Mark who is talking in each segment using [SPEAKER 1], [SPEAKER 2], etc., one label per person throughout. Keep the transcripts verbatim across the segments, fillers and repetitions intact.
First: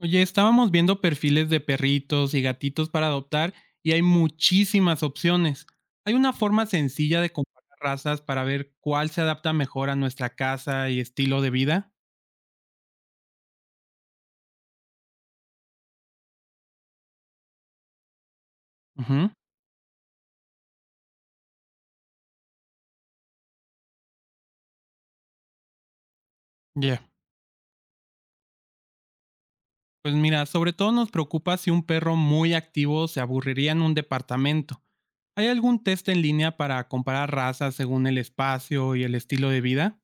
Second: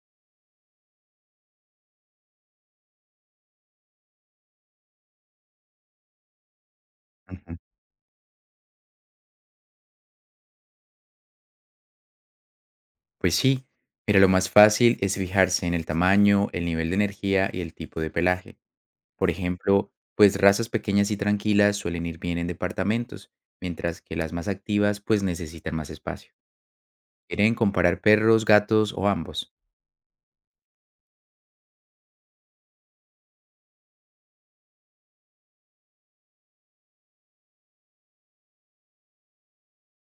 [SPEAKER 1] Oye, estábamos viendo perfiles de perritos y gatitos para adoptar y hay muchísimas opciones. ¿Hay una forma sencilla de
[SPEAKER 2] Ujú.
[SPEAKER 1] comparar razas para ver cuál se adapta mejor a nuestra casa y estilo de vida?
[SPEAKER 2] Pues sí, mira, lo más fácil es fijarse en el tamaño, el nivel de energía y el tipo de pelaje. Por
[SPEAKER 1] Ujú,
[SPEAKER 2] ejemplo, pues razas pequeñas y tranquilas suelen ir bien en departamentos, mientras que las más activas pues necesitan más espacio.
[SPEAKER 1] ya.
[SPEAKER 2] ¿Quieren comparar perros, gatos o ambos?
[SPEAKER 1] Pues mira, sobre todo nos preocupa si un perro muy activo se aburriría en un departamento. ¿Hay algún test en línea para comparar razas según el espacio y el estilo de vida?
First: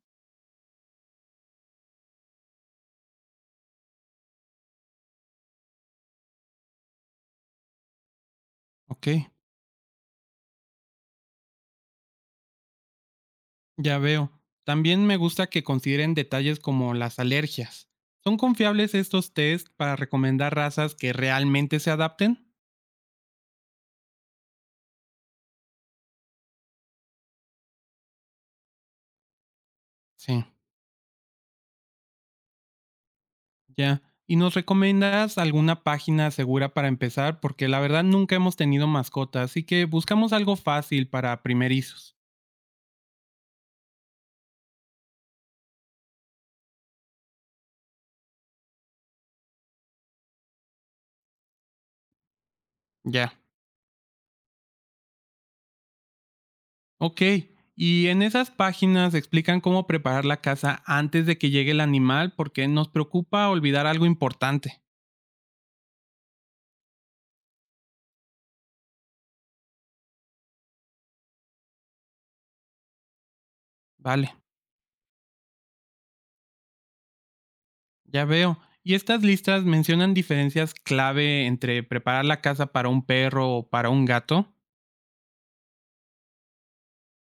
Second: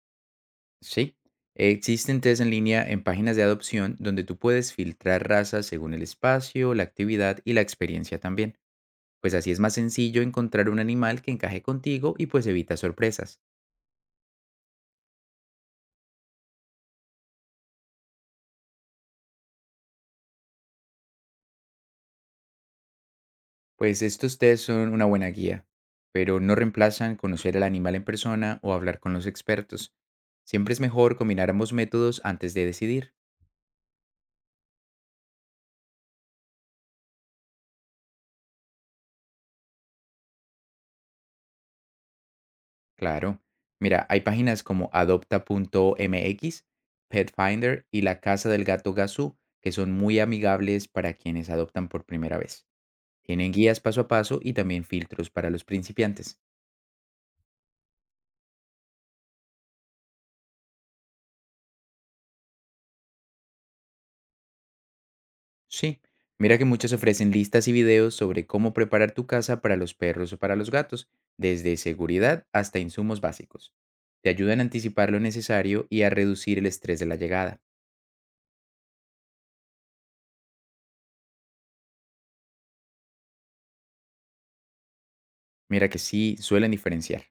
[SPEAKER 2] Sí. Existen test en línea en páginas de adopción donde tú puedes filtrar razas según el espacio, la actividad y la experiencia también.
[SPEAKER 1] Ok.
[SPEAKER 2] Pues así es más sencillo encontrar un animal que encaje contigo y pues evita sorpresas.
[SPEAKER 1] Ya veo. También me gusta que consideren detalles como las alergias. ¿Son confiables estos test para recomendar razas que realmente se adapten?
[SPEAKER 2] Pues estos test son una buena guía, pero no reemplazan conocer al animal en persona o hablar con los expertos.
[SPEAKER 1] Sí,
[SPEAKER 2] Siempre es mejor combinar ambos métodos antes de decidir.
[SPEAKER 1] ya. ¿Y nos recomiendas alguna página segura para empezar? Porque la verdad nunca hemos tenido mascotas, así que buscamos algo fácil para primerizos.
[SPEAKER 2] Claro. Mira, hay páginas como adopta.mx, Petfinder y la Casa del Gato Gazú, que son muy amigables para quienes adoptan por primera vez.
[SPEAKER 1] Ya.
[SPEAKER 2] Tienen guías paso a paso y también filtros para los principiantes.
[SPEAKER 1] Ok. Y en esas páginas explican cómo preparar la casa antes de que llegue el animal porque nos preocupa olvidar algo importante.
[SPEAKER 2] Sí, mira que muchos ofrecen listas y videos sobre cómo preparar tu casa para los perros o para los gatos, desde seguridad hasta insumos básicos. Te
[SPEAKER 1] Vale.
[SPEAKER 2] ayudan a anticipar lo necesario y a reducir el estrés de la llegada.
[SPEAKER 1] Ya veo. Y estas listas mencionan diferencias clave entre preparar la casa para un perro o para un gato.
[SPEAKER 2] Mira que sí, suelen diferenciar.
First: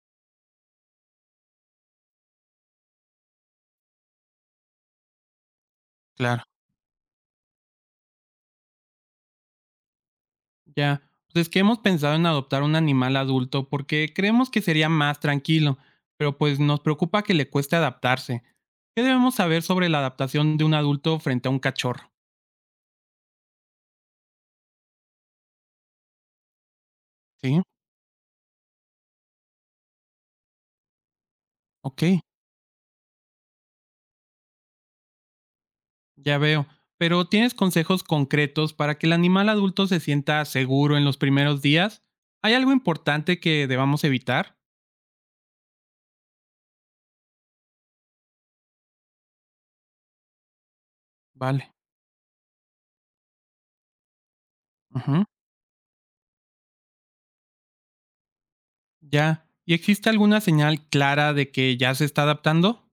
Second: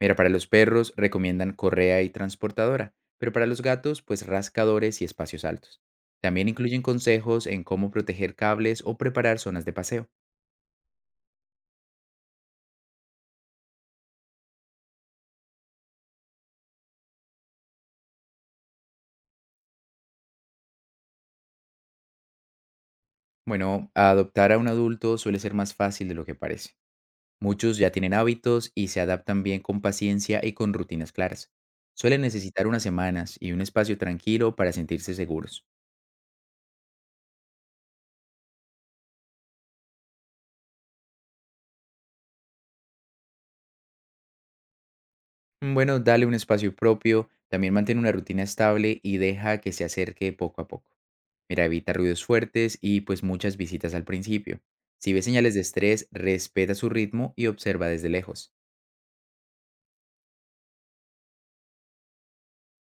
[SPEAKER 2] Mira, para los perros recomiendan correa y transportadora, pero para los gatos, pues rascadores y espacios altos.
[SPEAKER 1] Claro,
[SPEAKER 2] También incluyen consejos en cómo proteger cables o preparar zonas de paseo.
[SPEAKER 1] ya. Pues es que hemos pensado en adoptar un animal adulto porque creemos que sería más tranquilo, pero pues nos preocupa que le cueste adaptarse. ¿Qué debemos saber sobre la adaptación de un adulto frente a un cachorro?
[SPEAKER 2] Bueno, adoptar a un adulto suele ser más fácil de lo que parece.
[SPEAKER 1] Sí,
[SPEAKER 2] Muchos ya tienen hábitos y se adaptan bien con paciencia y con rutinas claras.
[SPEAKER 1] ok,
[SPEAKER 2] Suelen necesitar unas semanas y un espacio tranquilo para sentirse seguros.
[SPEAKER 1] ya veo. Pero ¿tienes consejos concretos para que el animal adulto se sienta seguro en los primeros días? ¿Hay algo importante que debamos evitar?
[SPEAKER 2] Bueno, dale un espacio propio, también mantén una rutina estable y deja que se acerque poco a poco. Mira,
[SPEAKER 1] Vale.
[SPEAKER 2] evita ruidos fuertes y pues muchas visitas al principio. Si ves
[SPEAKER 1] Ujú.
[SPEAKER 2] señales de estrés, respeta su ritmo y observa desde lejos.
[SPEAKER 1] Ya. ¿Y existe alguna señal clara de que ya se está adaptando?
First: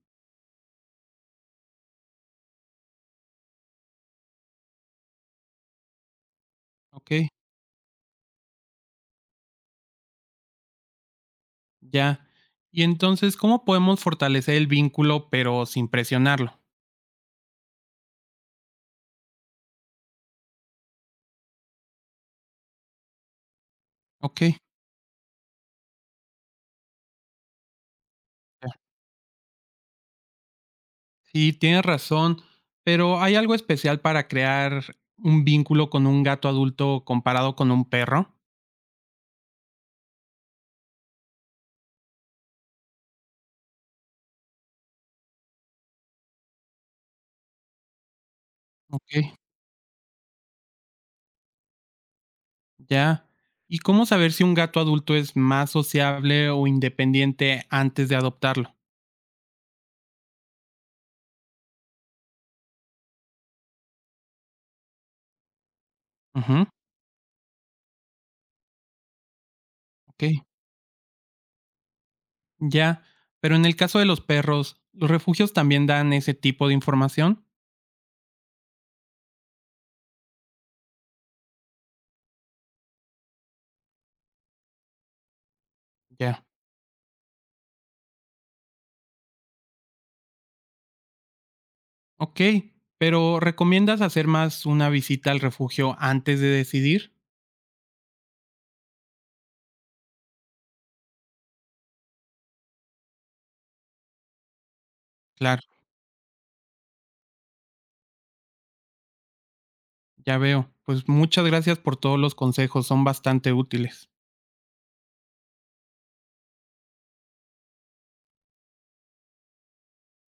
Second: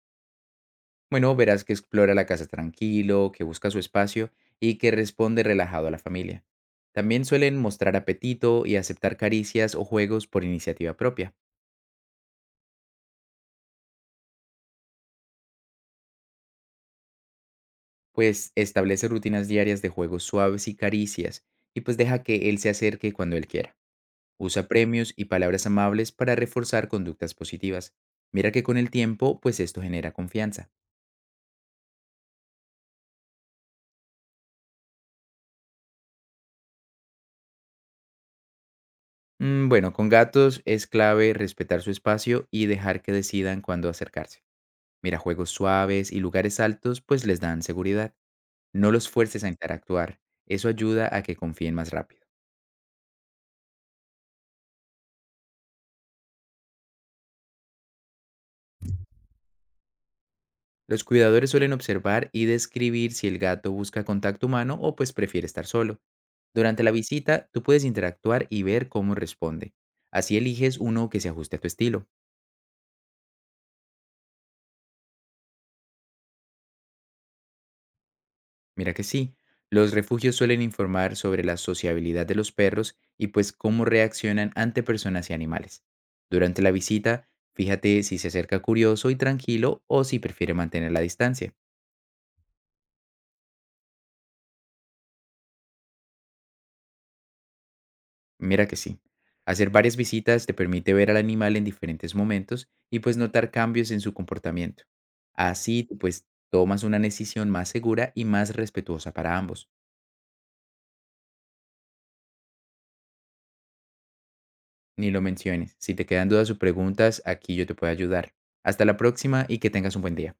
[SPEAKER 2] Bueno, verás que explora la casa tranquilo, que busca su espacio y que responde relajado a la familia.
[SPEAKER 1] Ok,
[SPEAKER 2] También suelen mostrar apetito y aceptar caricias o juegos por iniciativa propia,
[SPEAKER 1] ya. Y entonces, ¿cómo podemos fortalecer el vínculo pero sin presionarlo?
[SPEAKER 2] pues establece rutinas diarias de juegos suaves y caricias y pues deja que él se acerque cuando él quiera.
[SPEAKER 1] Ok,
[SPEAKER 2] Usa premios y palabras amables para reforzar conductas positivas. Mira que
[SPEAKER 1] ya.
[SPEAKER 2] con el tiempo, pues esto genera confianza.
[SPEAKER 1] Sí, tienes razón, pero ¿hay algo especial para crear un vínculo con un gato adulto comparado con un perro?
[SPEAKER 2] Mm, Bueno, con gatos es clave respetar su espacio y dejar que decidan cuándo acercarse. Mira, juegos suaves y lugares altos pues les dan seguridad. No los
[SPEAKER 1] Ok,
[SPEAKER 2] fuerces a interactuar. Eso ayuda a que confíen más rápido.
[SPEAKER 1] ya. ¿Y cómo saber si un gato adulto es más sociable o independiente antes de adoptarlo?
[SPEAKER 2] Los cuidadores suelen observar y describir si el gato busca contacto humano o pues prefiere estar solo.
[SPEAKER 1] Ujú,
[SPEAKER 2] Durante la visita, tú puedes interactuar y ver cómo responde.
[SPEAKER 1] ok.
[SPEAKER 2] Así eliges uno que se ajuste a tu estilo.
[SPEAKER 1] Ya, pero en el caso de los perros, ¿los refugios también dan ese tipo de información?
[SPEAKER 2] Mira que sí, los refugios suelen informar sobre la sociabilidad de los perros y pues cómo reaccionan ante personas y animales.
[SPEAKER 1] Ya.
[SPEAKER 2] Durante la visita, fíjate si se acerca curioso y tranquilo o si prefiere mantener la distancia.
[SPEAKER 1] Ok, pero ¿recomiendas hacer más una visita al refugio antes de decidir?
[SPEAKER 2] Mira que sí. Hacer varias visitas te permite ver al animal en diferentes momentos y pues notar cambios en su comportamiento.
[SPEAKER 1] Claro,
[SPEAKER 2] Así tú, pues tomas una decisión más segura y más respetuosa para ambos.
[SPEAKER 1] ya veo. Pues muchas gracias por todos los consejos, son bastante útiles.
[SPEAKER 2] Ni lo menciones. Si te quedan dudas o preguntas, aquí yo te puedo ayudar. Hasta la próxima y que tengas un buen día.